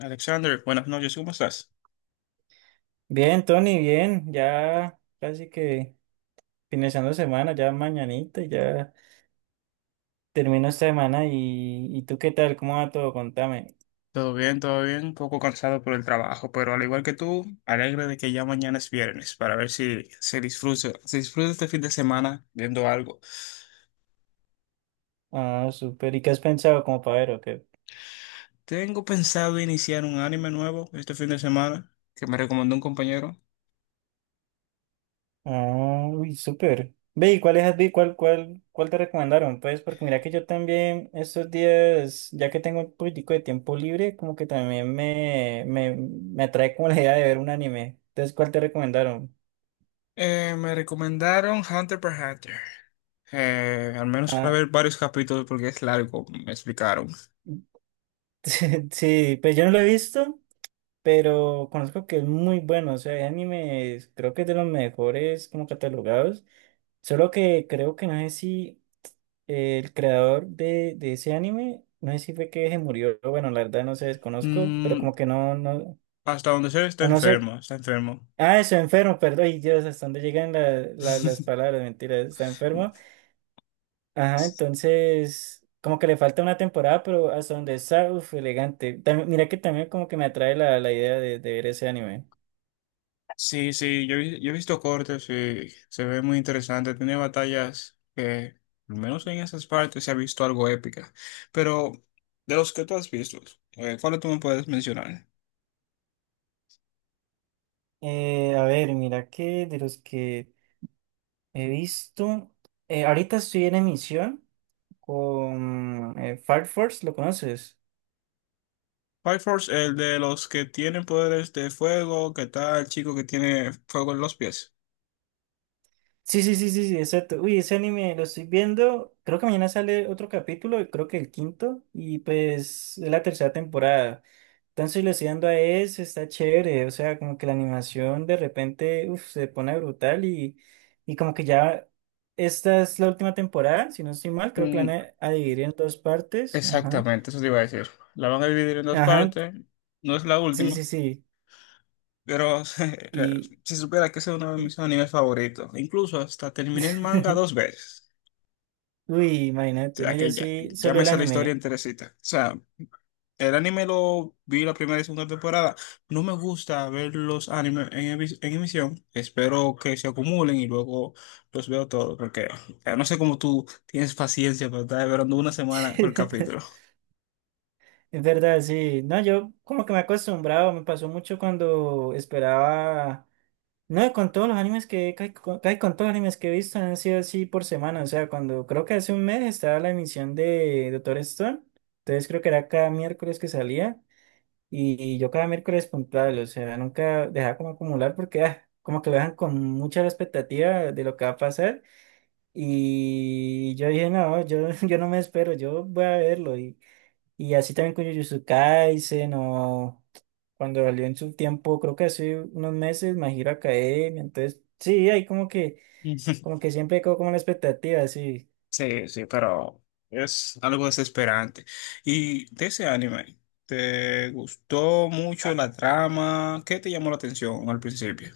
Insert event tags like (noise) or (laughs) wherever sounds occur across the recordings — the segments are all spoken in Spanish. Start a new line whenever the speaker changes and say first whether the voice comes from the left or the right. left: Alexander, buenas noches, ¿cómo estás?
right: Bien, Tony, bien, ya casi que finalizando semana, ya mañanita, ya termino esta semana ¿y tú qué tal? ¿Cómo va todo? Contame.
left: Todo bien, un poco cansado por el trabajo, pero al igual que tú, alegre de que ya mañana es viernes para ver si se disfruta, se disfruta este fin de semana viendo algo.
right: Ah, súper. ¿Y qué has pensado como para ver o qué?
left: Tengo pensado iniciar un anime nuevo este fin de semana que me recomendó un compañero.
right: Ah, uy, súper. Ve, ¿y cuáles has vi- cuál, cuál, cuál te recomendaron? Pues porque mira que yo también estos días, ya que tengo un poquitico de tiempo libre, como que también me atrae como la idea de ver un anime. Entonces, ¿cuál te recomendaron?
left: Me recomendaron Hunter x Hunter. Al menos para
right: Ah,
left: ver varios capítulos porque es largo, me explicaron.
right: (laughs) sí, pues yo no lo he visto, pero conozco que es muy bueno, o sea, hay animes, creo que es de los mejores como catalogados, solo que creo que no sé si el creador de ese anime, no sé si fue que se murió, bueno, la verdad no sé, desconozco, pero
left: Mm,
right: como que
left: Hasta donde sé está
right: o no sé,
left: enfermo, está enfermo.
right: ah, está enfermo, perdón, y Dios, hasta dónde llegan las
left: (laughs)
right: palabras, mentiras, está enfermo, ajá, entonces... Como que le falta una temporada, pero hasta donde está, uff, elegante. Mira que también como que me atrae la idea de ver ese anime.
left: Sí, sí, yo he visto cortes y se ve muy interesante. Tiene batallas que, al menos en esas partes, se ha visto algo épica. Pero de los que tú has visto, ¿cuál tú me puedes mencionar?
right: A ver, mira que de los que he visto, ahorita estoy en emisión con Fire Force, ¿lo conoces?
left: Fire Force, el de los que tienen poderes de fuego, que tal el chico que tiene fuego en los pies?
right: Sí, sí, sí, sí, sí, exacto. Uy, ese anime lo estoy viendo, creo que mañana sale otro capítulo, creo que el quinto, y pues es la tercera temporada. Entonces le estoy dando a ese, está chévere, o sea, como que la animación de repente, uf, se pone brutal y como que ya... Esta es la última temporada, si no estoy mal, creo que la van
left: Mm,
right: a dividir en dos partes. Ajá.
left: Exactamente, eso te iba a decir. La van a dividir en dos
right: Ajá,
left: partes, no es la
right: sí,
left: última,
right: sí, sí.
left: pero
right: Y.
left: (laughs) si supiera que esa es una de mis animes favoritos. Incluso hasta terminé el manga
right: (laughs)
left: dos veces.
right: Uy,
left: O
right: imagínate, no,
left: sea,
right: yo
left: que ya,
right: sí,
left: ya
right: solo
left: me
right: el
left: sé la historia
right: anime.
left: enterecita. O sea, el anime lo vi la primera y segunda temporada. No me gusta ver los animes en emisión. Espero que se acumulen y luego los veo todos. Porque o sea, no sé cómo tú tienes paciencia para estar esperando una semana por capítulo.
right: (laughs) Es verdad, sí. No, yo como que me he acostumbrado, me pasó mucho cuando esperaba. No, con todos los animes que. Casi con todos los animes que he visto han sido así por semana. O sea, cuando creo que hace un mes estaba la emisión de Doctor Stone. Entonces creo que era cada miércoles que salía. Y yo cada miércoles puntual, o sea, nunca dejaba como acumular porque ah, como que lo dejan con mucha expectativa de lo que va a pasar. Y yo dije, (laughs) yo no me espero, yo voy a verlo. Y así también con Jujutsu Kaisen o cuando salió en su tiempo, creo que hace unos meses, My Hero Academia. Entonces, sí, hay como
left: (laughs)
right: que siempre quedó como la expectativa, sí.
left: Sí, sí, pero es algo desesperante. ¿Y de ese anime, te gustó mucho la trama? ¿Qué te llamó la atención al principio?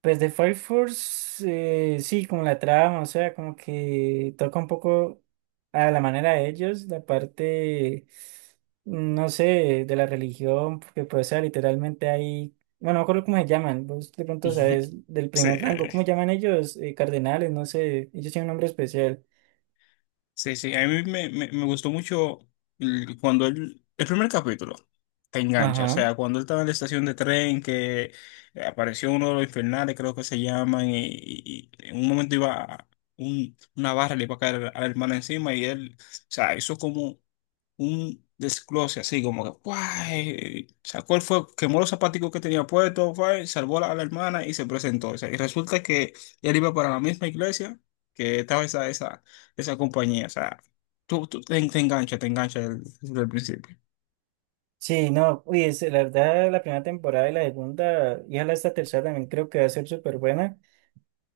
right: Pues de Fire Force, sí, como la trama, o sea, como que toca un poco a la manera de ellos, mm, no sé, de la religión, porque pues, o sea, literalmente hay, bueno, no me acuerdo cómo se llaman, vos de pronto
left: (laughs)
right: sabes, del primer rango, ¿cómo
left: Sí.
right: llaman ellos? Cardenales, no sé, ellos tienen un nombre especial.
left: Sí, sí, a mí me gustó mucho cuando él, el primer capítulo te engancha, o
right: Ajá.
left: sea, cuando él estaba en la estación de tren que apareció uno de los infernales, creo que se llaman, y en un momento una barra, le iba a caer a la hermana encima y él, o sea, hizo como un desglose así, como que ¡guay! Sacó el fuego, quemó los zapaticos que tenía puestos, ¡guay! Salvó a la hermana y se presentó. O sea, y resulta que él iba para la misma iglesia que estaba esa compañía. O sea, te engancha desde el principio.
right: Sí, no, uy, la verdad, la primera temporada y la segunda, y ojalá esta tercera también creo que va a ser súper buena.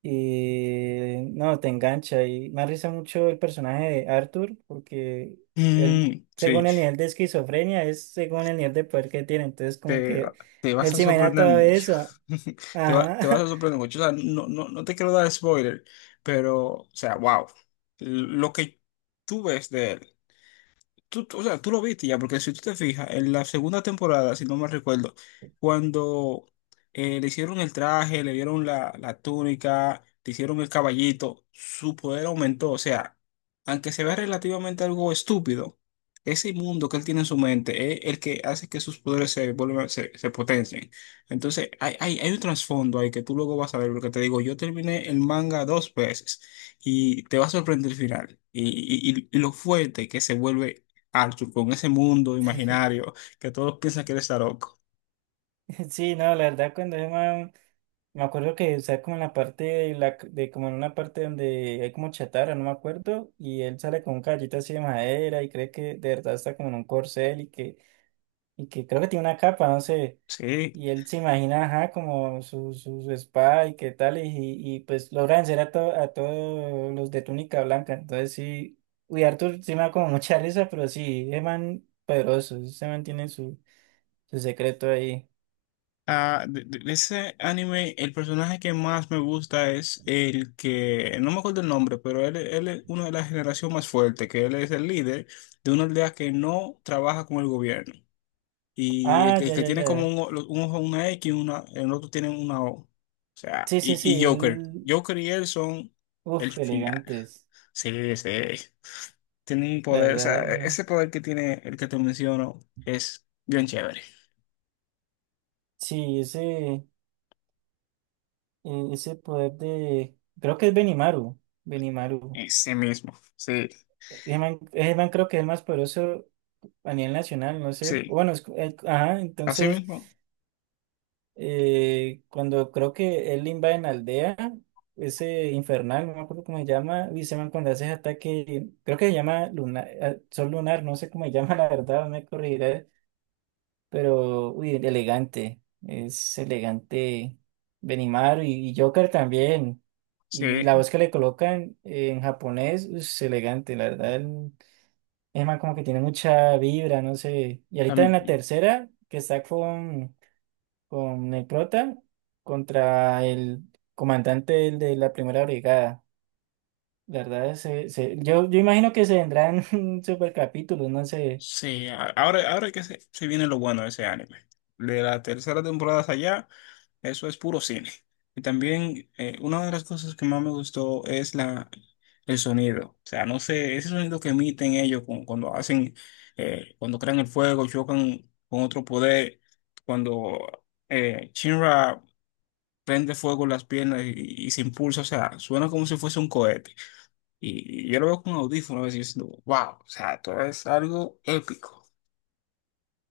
right: Y no, te engancha. Y me arriesga mucho el personaje de Arthur, porque él,
left: Sí,
right: según el nivel de esquizofrenia, es según el nivel de poder que tiene. Entonces, como
left: te,
right: que
left: te vas
right: él
left: a
right: se imagina
left: sorprender
right: todo
left: mucho.
right: eso.
left: (laughs) Te vas
right: Ajá.
left: a sorprender mucho. O sea, no te quiero dar spoiler, pero, o sea, wow. Lo que tú ves de él. O sea, tú lo viste ya, porque si tú te fijas, en la segunda temporada, si no me recuerdo, cuando le hicieron el traje, le dieron la túnica, le hicieron el caballito, su poder aumentó. O sea, aunque se vea relativamente algo estúpido, ese mundo que él tiene en su mente es el que hace que sus poderes se se potencien. Entonces, hay un trasfondo ahí que tú luego vas a ver, porque te digo, yo terminé el manga dos veces y te va a sorprender el final y lo fuerte que se vuelve Arthur con ese mundo imaginario que todos piensan que él está loco.
right: (laughs) Sí, no, la verdad, me acuerdo que está como en la parte de, la, de como en una parte donde hay como chatarra, no me acuerdo, y él sale con un caballito así de madera y cree que de verdad está como en un corcel y que creo que tiene una capa, no sé.
left: Sí.
right: Y él se imagina, ajá, como su espada y qué tal, pues logra vencer a, a todos los de túnica blanca. Entonces sí, uy, Arthur sí me da como (laughs) mucha risa, pero sí, es man poderoso, se mantiene su secreto ahí.
left: Ah, de ese anime, el personaje que más me gusta es el que, no me acuerdo el nombre, pero él es uno de la generación más fuerte, que él es el líder de una aldea que no trabaja con el gobierno. Y
right: Ah,
left: el que tiene como
right: ya.
left: un ojo una X, una, el otro tiene una O. O sea,
right: Sí, sí, sí,
left: y Joker.
right: él,
left: Joker y él son el
right: uff,
left: final.
right: elegantes,
left: Sí, sí. Tiene un
right: la
left: poder, o sea,
right: verdad.
left: ese poder que tiene el que te menciono es bien chévere.
right: Sí, ese ese poder de, creo que es Benimaru, Benimaru.
left: En sí mismo, sí,
right: Ese man creo que es el más poderoso a nivel nacional, no sé.
left: sí.
right: Bueno, ajá,
left: Así
right: entonces,
left: mismo,
right: cuando creo que él invade en aldea, ese infernal, no me acuerdo cómo se llama, y ese man cuando hace ese ataque, creo que se llama Luna, ah, Sol Lunar, no sé cómo se llama, (laughs) la verdad, no me corregirá, pero, uy, elegante, es elegante Benimaru y Joker también. Y
left: sí.
right: la voz que le colocan en japonés, uy, es elegante, la verdad, es más, como que tiene mucha vibra, no sé. Y ahorita en la tercera, que está con el prota contra el comandante de la primera brigada. La verdad, yo imagino que se vendrán (laughs) super capítulos, no sé.
left: Sí, ahora, ahora que se viene lo bueno de ese anime. De la tercera temporada hacia allá, eso es puro cine. Y también una de las cosas que más me gustó es la, el sonido. O sea, no sé, ese sonido que emiten ellos cuando hacen, cuando crean el fuego, chocan con otro poder, cuando Shinra prende fuego en las piernas y se impulsa, o sea, suena como si fuese un cohete. Y yo lo veo con audífonos y diciendo, wow, o sea, todo es algo épico.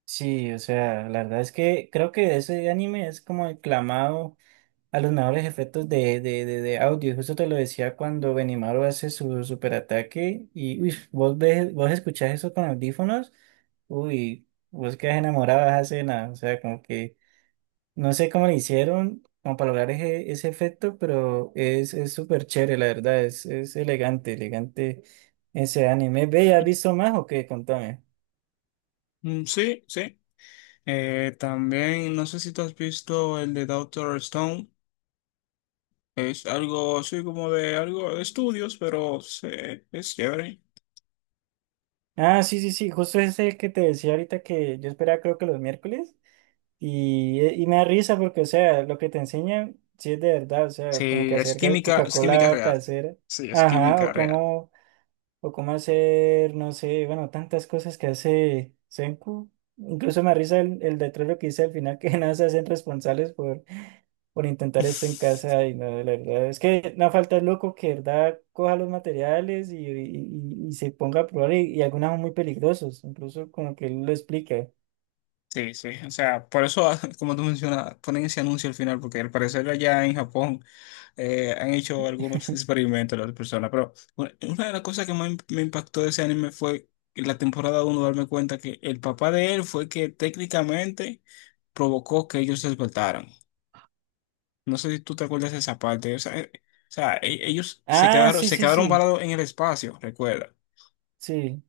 right: Sí, o sea, la verdad es que creo que ese anime es como el clamado a los mejores efectos de, de audio. Justo te lo decía cuando Benimaru hace su superataque y uy, vos ves, vos escuchás eso con audífonos, uy, vos quedas enamorado de esa escena. O sea, como que no sé cómo le hicieron como para lograr ese efecto, pero es súper chévere, la verdad, es elegante, elegante ese anime. Ve, ¿has visto más o qué? Contame.
left: Sí, sí. También, no sé si tú has visto el de Doctor Stone. Es algo, sí, como de algo de estudios, pero sí, es chévere.
right: Ah, sí, sí, sí, justo ese que te decía ahorita que yo esperaba creo que los miércoles. Y me da risa porque, o sea, lo que te enseñan, sí es de verdad, o sea,
left: Sí,
right: como que hacer
left: es química
right: Coca-Cola
left: real.
right: casera,
left: Sí, es
right: ajá,
left: química real.
right: o cómo hacer, no sé, bueno, tantas cosas que hace Senku. Incluso me da risa el letrero que dice al final que (laughs) nada se hacen responsables por intentar esto en
left: (laughs)
right: casa y no, la verdad, es que no falta el loco que, de verdad, coja los materiales y se ponga a probar y algunos son muy peligrosos, incluso como que él lo explica.
left: Sí, sí, o sea, por eso, (laughs) como tú mencionas, ponen ese anuncio al final, porque al parecer allá en Japón han hecho algunos
right: (laughs)
left: experimentos las personas, pero una de las cosas que más me impactó de ese anime fue en la temporada uno darme cuenta que el papá de él fue que técnicamente provocó que ellos se despertaran. No sé si tú te acuerdas de esa parte, o sea, ellos
right: Ah, sí,
left: se
right: sí,
left: quedaron
right: sí,
left: varados en el espacio, recuerda.
right: sí.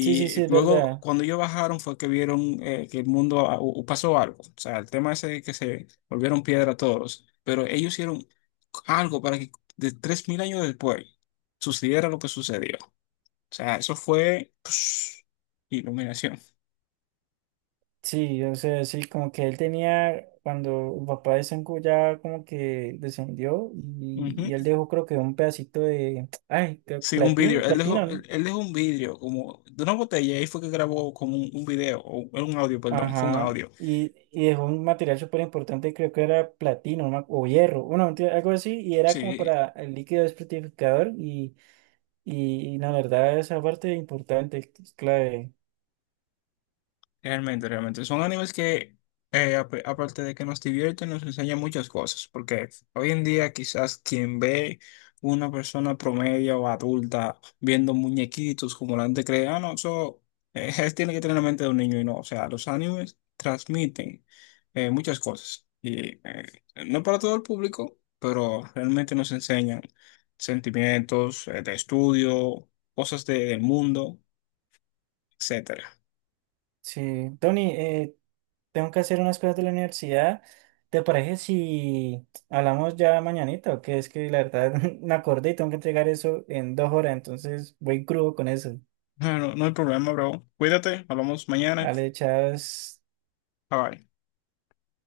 right: Sí, sí, sí, es
left: luego,
right: verdad.
left: cuando ellos bajaron, fue que vieron que el mundo pasó algo. O sea, el tema ese de que se volvieron piedra todos. Pero ellos hicieron algo para que de 3.000 años después sucediera lo que sucedió. O sea, eso fue psh, iluminación.
right: Sí, o sea, sí, como que él tenía, cuando el papá de Sengoku ya como que descendió y él
left: Ujú.
right: dejó creo que un pedacito de, ay,
left: Sí, un vídeo.
right: platín,
left: Él dejó,
right: platino,
left: él,
right: ¿no?
left: él dejó un vídeo como de una botella. Y ahí fue que grabó como un video, o un audio, perdón. Fue un
right: Ajá,
left: audio.
right: y dejó un material súper importante, creo que era platino ¿no? o hierro, bueno, mentira, algo así, y era como
left: Sí,
right: para el líquido desprotificador y la verdad esa parte importante, es clave.
left: realmente, realmente. Son animes que, aparte de que nos divierten, nos enseñan muchas cosas. Porque hoy en día quizás quien ve una persona promedio o adulta viendo muñequitos como la gente cree, ah, no, eso (laughs) tiene que tener la mente de un niño y no. O sea, los animes transmiten muchas cosas. Y no para todo el público, pero realmente nos enseñan sentimientos, de estudio, cosas del mundo, etcétera.
right: Sí, Tony, tengo que hacer unas cosas de la universidad. ¿Te parece si hablamos ya mañanita? Que es que la verdad (laughs) me acordé y tengo que entregar eso en 2 horas, entonces voy crudo con eso.
left: Ah, no, no hay problema, bro. Cuídate, hablamos mañana.
right: Ale, chao.
left: Bye bye.